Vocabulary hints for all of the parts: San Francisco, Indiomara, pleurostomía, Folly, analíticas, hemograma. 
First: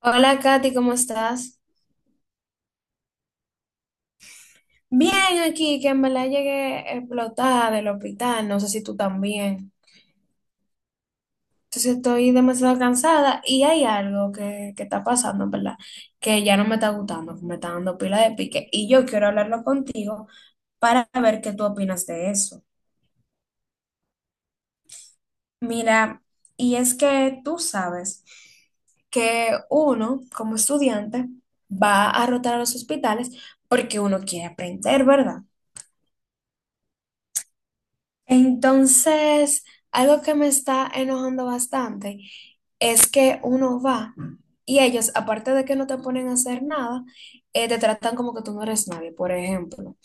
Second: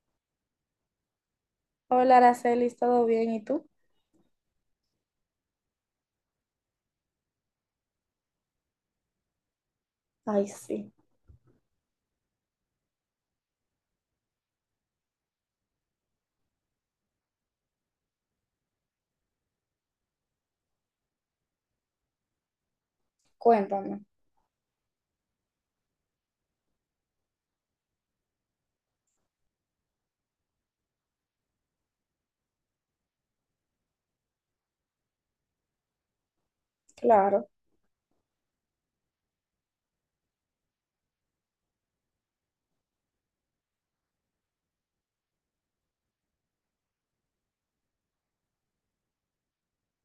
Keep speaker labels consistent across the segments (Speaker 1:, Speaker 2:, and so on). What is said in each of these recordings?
Speaker 1: Hola Katy, ¿cómo estás?
Speaker 2: Hola, Araceli, ¿todo bien? ¿Y tú?
Speaker 1: Bien, aquí, que en verdad llegué explotada del hospital, no sé si tú también.
Speaker 2: Ay, sí,
Speaker 1: Entonces estoy demasiado cansada y hay algo que está pasando, en ¿verdad? Que ya no me está gustando, que me está dando pila de pique y yo quiero hablarlo contigo para ver qué tú opinas de eso.
Speaker 2: cuéntame,
Speaker 1: Mira, y es que tú sabes que uno, como estudiante, va a rotar a los hospitales porque uno quiere aprender, ¿verdad?
Speaker 2: claro.
Speaker 1: Entonces, algo que me está enojando bastante es que uno va y ellos, aparte de que no te ponen a hacer nada, te tratan como que tú no eres nadie. Por ejemplo,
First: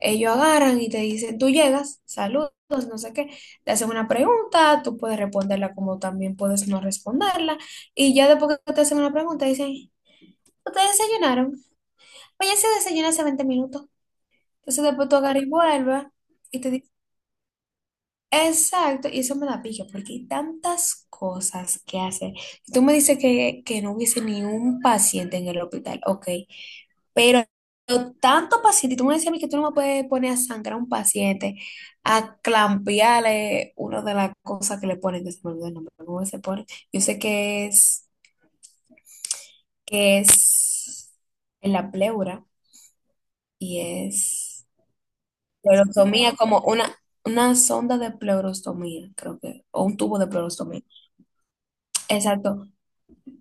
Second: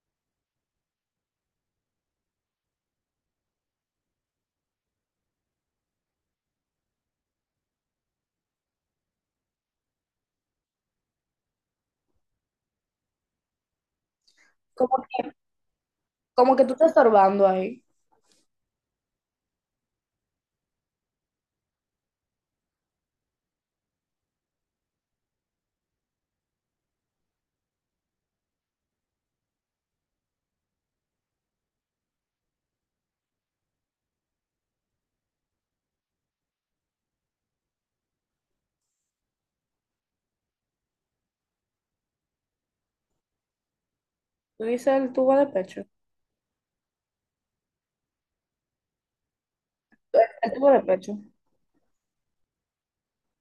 Speaker 1: ellos agarran y te dicen, tú llegas, saludos, no sé qué, te hacen una pregunta, tú puedes responderla como también puedes no responderla. Y ya después que te hacen una pregunta, dicen, ¿ustedes desayunaron? Oye, se desayuna hace 20 minutos. Entonces
Speaker 2: Como
Speaker 1: después tú
Speaker 2: que,
Speaker 1: agarras y vuelves.
Speaker 2: como
Speaker 1: Y
Speaker 2: que
Speaker 1: te
Speaker 2: tú estás estorbando ahí.
Speaker 1: Exacto, y eso me da pique porque hay tantas cosas que hacer. Si tú me dices que no hubiese ni un paciente en el hospital, ok, pero tanto paciente, y tú me decías a mí que tú no me puedes poner a sangrar a un paciente, a clampearle una de las cosas que le ponen, que se me olvidó el nombre, ¿cómo se pone? Yo sé que es en la pleura y
Speaker 2: Tú
Speaker 1: es
Speaker 2: dices el tubo de pecho.
Speaker 1: pleurostomía, como una sonda de pleurostomía, creo que, o un tubo
Speaker 2: El,
Speaker 1: de
Speaker 2: el tubo de
Speaker 1: pleurostomía.
Speaker 2: pecho.
Speaker 1: Exacto.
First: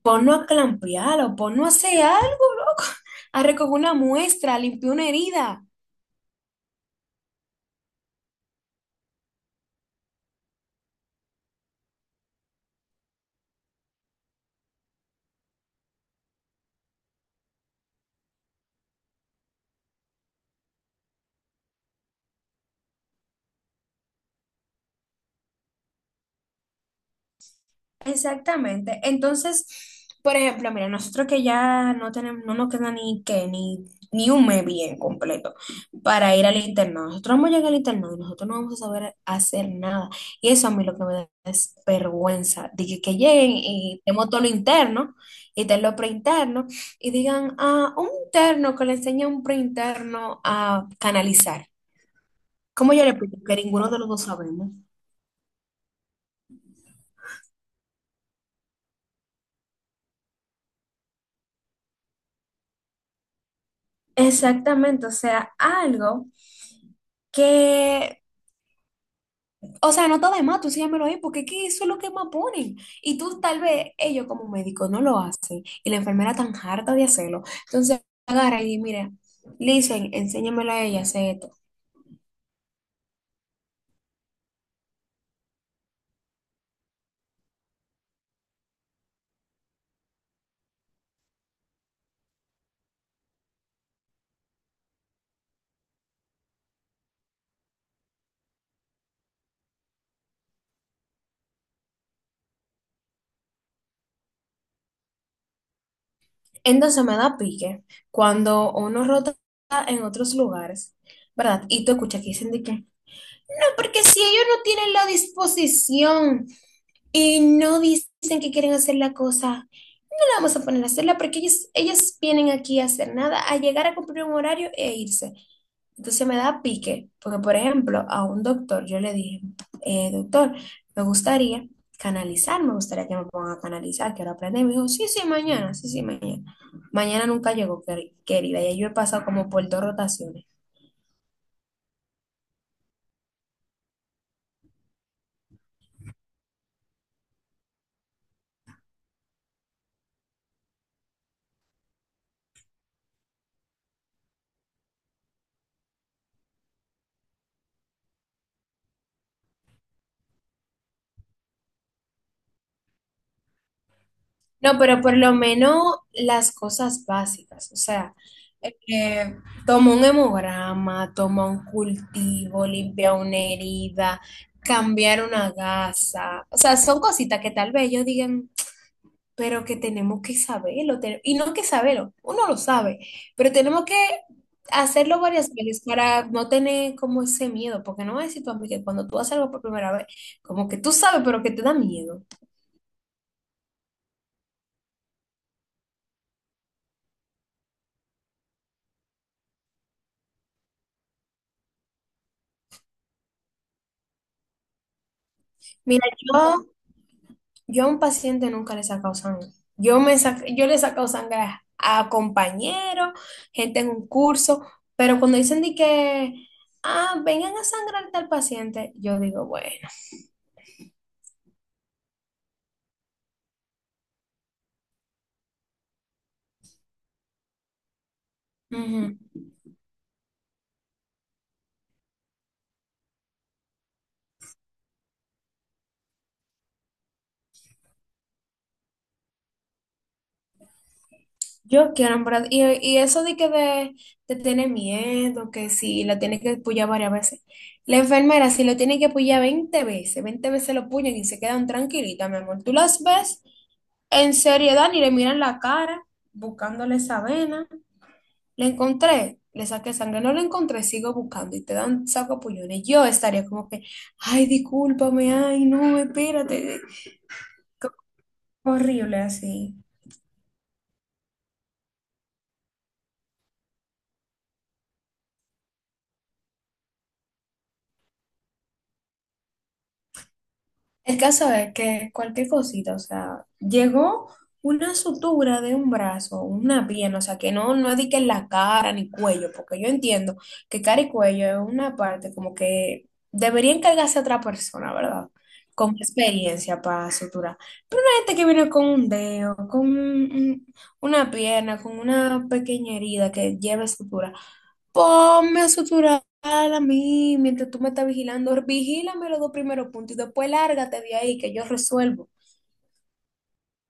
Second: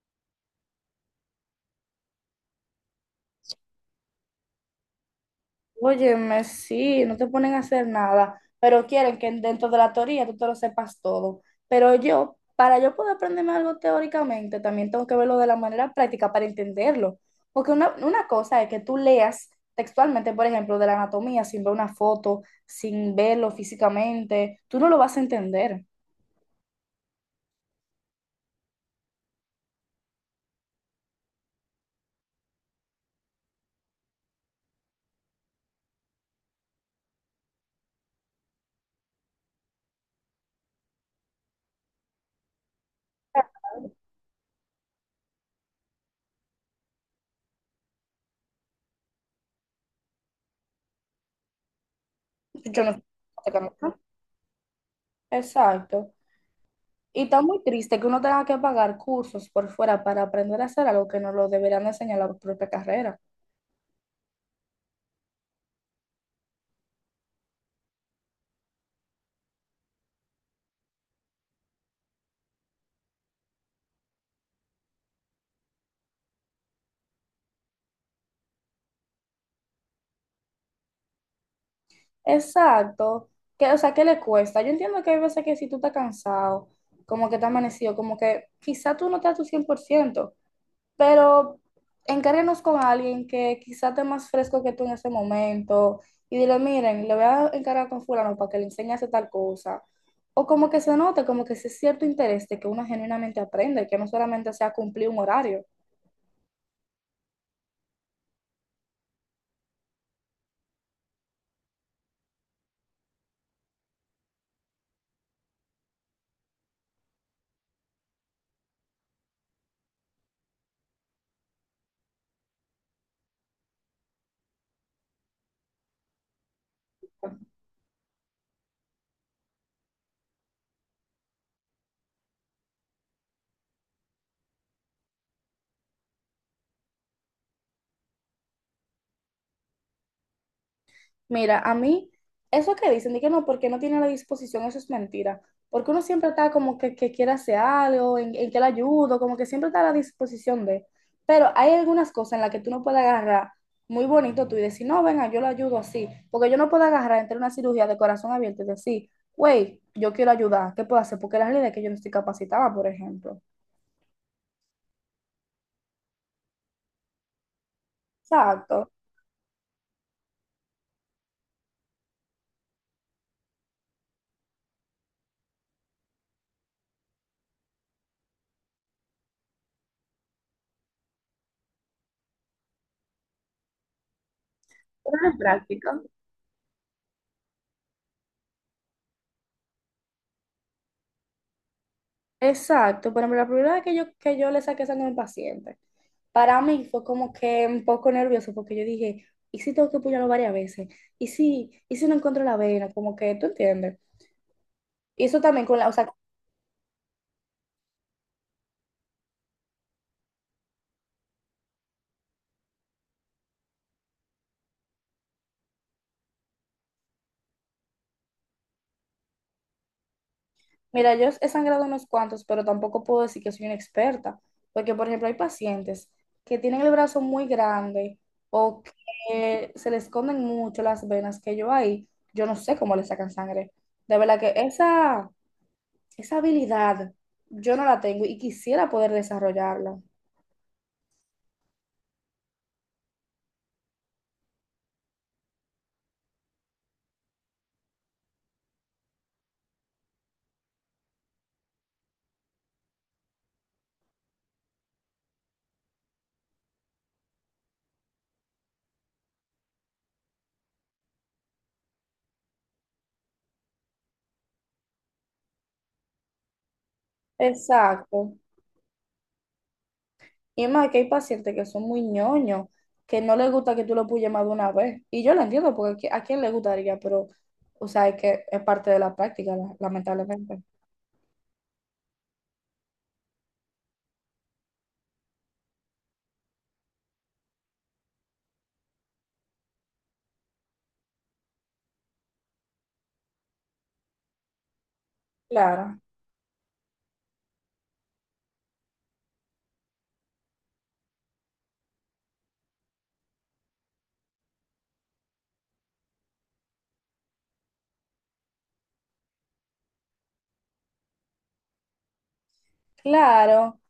Speaker 1: Ponlo a clampear o ponlo a hacer algo, loco. A recoger una muestra, a limpiar una herida.
Speaker 2: Óyeme, sí, no te ponen a hacer nada, pero quieren que dentro de la teoría tú te lo sepas todo. Pero yo, para yo poder aprenderme algo teóricamente, también tengo que verlo de la manera práctica para entenderlo. Porque una cosa es que tú leas textualmente, por ejemplo, de la anatomía sin ver una foto, sin verlo físicamente, tú no lo vas a entender.
Speaker 1: Exactamente. Entonces, por ejemplo, mira, nosotros que ya no tenemos, no nos queda ni que ni, ni un mes bien completo para ir al internado. Nosotros vamos a llegar al internado y nosotros no vamos a saber hacer nada. Y eso a mí lo que me da es vergüenza. De que lleguen y tenemos todo lo interno y tenemos lo preinterno y digan, ah, un interno que le enseña a un preinterno a canalizar.
Speaker 2: Yo
Speaker 1: ¿Cómo
Speaker 2: no.
Speaker 1: yo le explico? Que ninguno de los dos sabemos.
Speaker 2: Exacto. Y está muy triste que uno tenga que pagar cursos por fuera para aprender a hacer algo que no lo deberían enseñar en la propia carrera.
Speaker 1: Exactamente, o sea, algo que, o sea, no está de más, tú sígamelo ahí, porque es que eso es lo que más ponen. Y tú tal vez, ellos como médicos no lo hacen, y la enfermera tan harta de hacerlo. Entonces, agarra y dice, mira, le dicen, enséñamelo a ella, hace esto.
Speaker 2: Exacto. Que, o sea, ¿qué le cuesta? Yo entiendo que hay veces que si tú estás cansado, como que te amanecido, como que quizá tú no estás a tu cien por ciento, pero encárguenos con alguien que quizá esté más fresco que tú en ese momento y dile, miren, le voy a encargar con fulano para que le enseñe a hacer tal cosa. O como que se note, como que ese cierto interés de que uno genuinamente aprende, que no solamente sea cumplir un horario.
Speaker 1: Entonces me da pique cuando uno rota en otros lugares, ¿verdad? Y tú escuchas que dicen de que, no, porque si ellos no tienen la disposición y no dicen que quieren hacer la cosa, vamos a poner a hacerla porque ellas vienen aquí a hacer nada, a llegar a cumplir un horario e irse. Entonces me da pique, porque por ejemplo, a un doctor yo le dije, doctor, me gustaría canalizar, me gustaría que me pongan a canalizar, quiero aprender". Y me dijo, sí, sí, mañana, sí, sí, mañana. Mañana nunca llegó, querida, y yo he pasado como por 2 rotaciones.
Speaker 2: Mira, a mí, eso que dicen, de que no, porque no tiene la disposición, eso es mentira. Porque uno siempre está como que quiere hacer algo, en que le ayudo, como que siempre está a la disposición de. Pero hay algunas cosas en las que tú no puedes agarrar muy bonito tú y decir, no, venga, yo lo ayudo así. Porque yo no puedo agarrar entre una cirugía de corazón abierto y decir, güey, yo quiero ayudar, ¿qué puedo hacer? Porque la realidad es que yo no estoy capacitada, por ejemplo.
Speaker 1: No, pero por lo menos las cosas básicas, o sea,
Speaker 2: Exacto.
Speaker 1: eh, toma un hemograma, toma un cultivo, limpia una herida, cambiar una gasa, o sea, son cositas que tal vez ellos digan, pero que tenemos que saberlo, y no que saberlo, uno lo sabe, pero tenemos que hacerlo
Speaker 2: Pero es
Speaker 1: varias veces
Speaker 2: práctica.
Speaker 1: para no tener como ese miedo, porque no voy a decir tú a mí que cuando tú haces algo por primera vez, como que tú sabes, pero que te da miedo.
Speaker 2: Exacto, por ejemplo, la primera vez que yo le saqué sangre a un paciente, para mí fue como que un poco nervioso porque yo dije, ¿y si tengo que apoyarlo varias veces? ¿Y si no encuentro la vena? Como que, ¿tú entiendes? Y eso también con la, o
Speaker 1: Mira,
Speaker 2: sea,
Speaker 1: yo... A un paciente nunca le he sacado sangre. Yo le he sacado sangre a compañeros, gente en un curso, pero cuando dicen de que, ah, vengan a sangrar al paciente, yo digo, bueno,
Speaker 2: mira, yo he sangrado unos cuantos, pero tampoco puedo decir que soy una experta, porque por ejemplo hay pacientes que tienen el brazo muy grande o
Speaker 1: ujú,
Speaker 2: que se les esconden mucho las venas que yo ahí, yo no sé cómo le sacan sangre. De verdad que esa esa habilidad yo no la tengo y quisiera poder desarrollarla.
Speaker 1: yo quiero, en verdad, y eso de tener miedo, que si la tiene que pullar varias veces. La enfermera, si lo tiene que pullar 20 veces, 20 veces lo puñan y se quedan tranquilitas, mi amor. Tú las ves en seriedad ni le miran la cara, buscándole esa vena. Lo encontré, le saqué sangre, no lo encontré, sigo buscando y te dan saco sacuapullones. Yo estaría como que, ay, discúlpame, ay, no, espérate. Co-
Speaker 2: Exacto.
Speaker 1: Horrible así.
Speaker 2: Y es más que hay pacientes que son muy ñoños, que no les gusta que tú lo puyes más de una vez. Y yo lo entiendo, porque a quién le gustaría, pero, o sea, es que es parte de la práctica, lamentablemente.
Speaker 1: El caso es que cualquier cosita, o sea, llegó una sutura de un brazo, una pierna, o sea, que no, no es de que en la cara ni cuello, porque yo entiendo que cara y cuello es una parte como que debería encargarse a otra persona, ¿verdad? Con
Speaker 2: Claro.
Speaker 1: experiencia para suturar. Gente que viene con un dedo, con una pierna, con una pequeña herida que lleva sutura. Ponme a suturar a mí mientras tú me estás vigilando. Vigílame los dos primeros puntos y después lárgate de ahí que yo resuelvo.
Speaker 2: Claro,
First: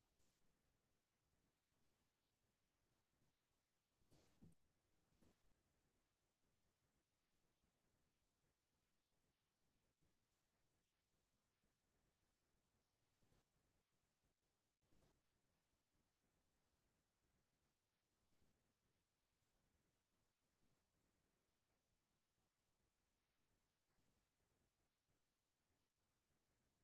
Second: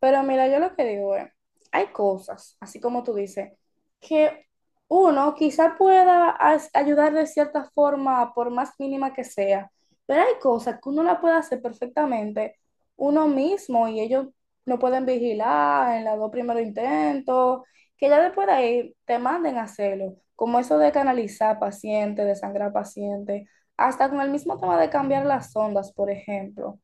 Speaker 2: pero mira, yo lo que digo es, hay cosas, así como tú dices, que uno quizá pueda ayudar de cierta forma, por más mínima que sea, pero hay cosas que uno la puede hacer perfectamente uno mismo y ellos no pueden vigilar en los dos primeros intentos, que ya después de ahí te manden a hacerlo, como eso de canalizar pacientes, de sangrar pacientes, hasta con el mismo tema de cambiar las ondas. Por ejemplo,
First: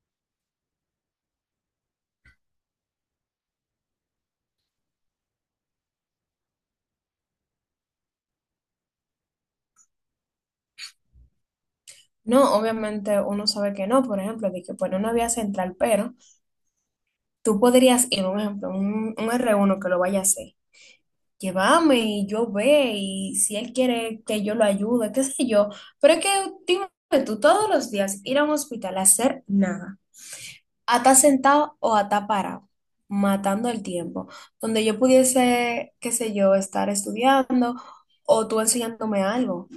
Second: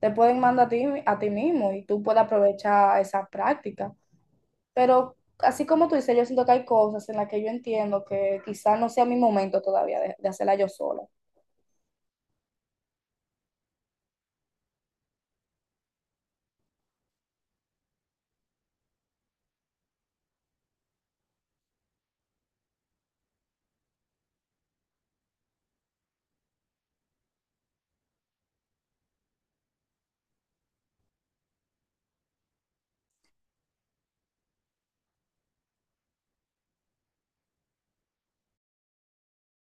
Speaker 2: te pueden mandar a ti mismo, y tú puedes aprovechar esas prácticas. Pero así como tú dices, yo siento que hay cosas en las que yo entiendo que quizás no sea mi momento todavía de hacerla yo sola.
Speaker 1: No, obviamente uno sabe que no, por ejemplo, de que pone una vía central, pero tú podrías ir, un ejemplo, un r uno que lo vaya a hacer. Llévame y yo ve y si él quiere que yo lo ayude, qué sé yo. Pero es que, dime tú, todos los días ir a un hospital a hacer nada, a estar sentado o a estar parado, matando el tiempo, donde yo pudiese, qué sé yo, estar estudiando o tú enseñándome algo.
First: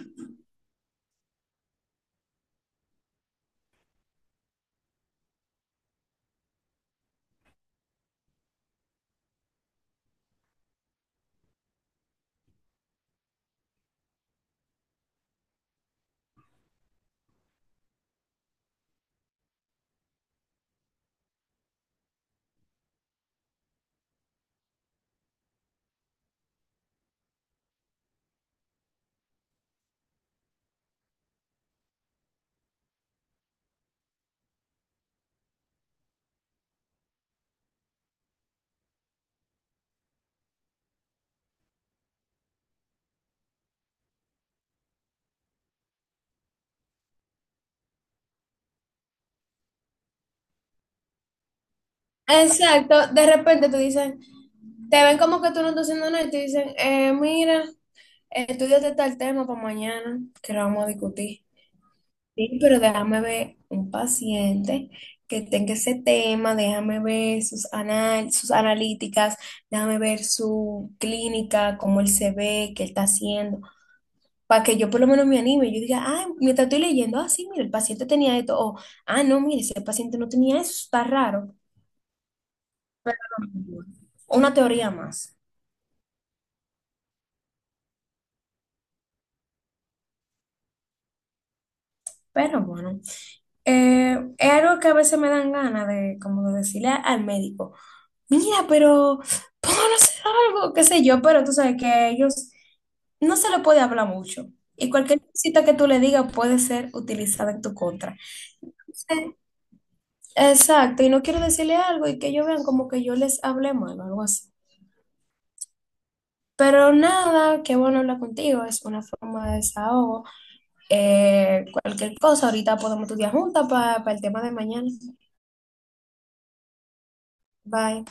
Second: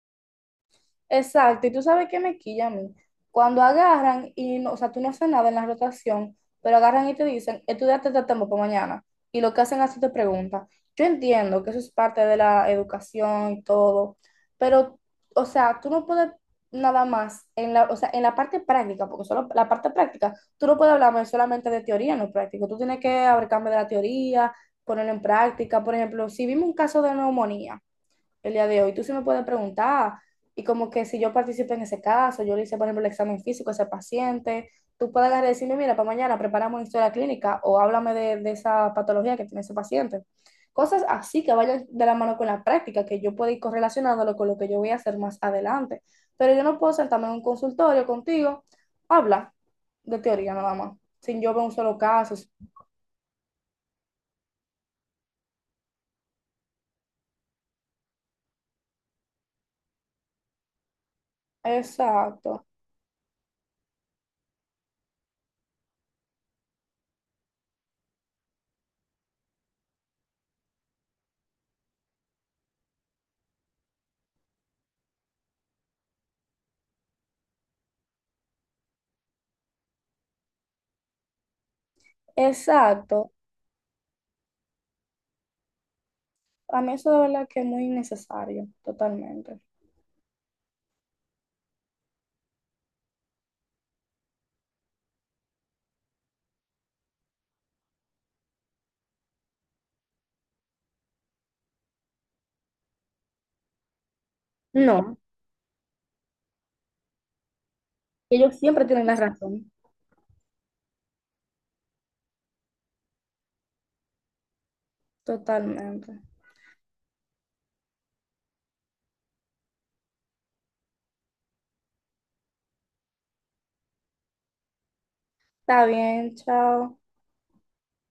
Speaker 2: Exacto, y tú sabes qué me quilla a mí. Cuando agarran y, no, o sea, tú no haces nada en la rotación, pero agarran y te dicen, estudiate este tema para mañana. Y lo que hacen es te preguntan. Yo entiendo que eso es parte de la educación y todo, pero, o sea, tú no puedes nada más, en la, o sea, en la parte práctica, porque solo la parte práctica, tú no puedes hablarme solamente de teoría, no práctico. Tú tienes que hablar de la teoría, ponerlo en práctica. Por ejemplo, si vimos un caso de neumonía, el día de hoy. Tú sí me puedes preguntar y como que si yo participé en ese caso, yo le hice, por ejemplo, el examen físico a ese paciente, tú puedes agarrar y decirme, mira, para mañana preparamos una historia clínica o háblame de esa patología que tiene ese paciente. Cosas así que vayan de la mano con la práctica, que yo pueda ir correlacionándolo con lo que yo voy a hacer más adelante. Pero yo no puedo sentarme en un consultorio contigo, habla de teoría nada más, sin yo ver un solo caso.
Speaker 1: Exacto, de repente tú dicen te ven como que tú no estás haciendo nada y te dicen, mira, estudiate tal tema para mañana que lo vamos a discutir. Sí,
Speaker 2: Exacto,
Speaker 1: pero déjame ver un paciente que tenga ese tema, déjame ver sus analíticas, déjame ver su clínica, cómo él se ve, qué él está haciendo, para que yo por lo menos me anime. Yo diga, ah, mientras estoy leyendo, ah, sí, mira, el paciente tenía esto, o, ah, no, mire, ese paciente no tenía eso, está raro.
Speaker 2: exacto.
Speaker 1: Una teoría más.
Speaker 2: A mí eso de verdad que es muy necesario totalmente.
Speaker 1: Pero bueno, es algo que a veces me dan ganas de, como de decirle al médico. Mira, pero pónganos a hacer algo, qué sé yo, pero tú sabes que ellos no se le puede hablar mucho. Y
Speaker 2: No,
Speaker 1: cualquier cosita que tú le digas puede ser utilizada en tu contra.
Speaker 2: ellos siempre tienen la
Speaker 1: Sí,
Speaker 2: razón,
Speaker 1: exacto, y no quiero decirle algo y que ellos vean como que yo les hablé mal o algo así.
Speaker 2: totalmente.
Speaker 1: Pero nada, qué bueno hablar contigo, es una forma de desahogo. Cualquier cosa, ahorita podemos estudiar juntas para el tema de mañana.
Speaker 2: Está bien, chao.
Speaker 1: Bye.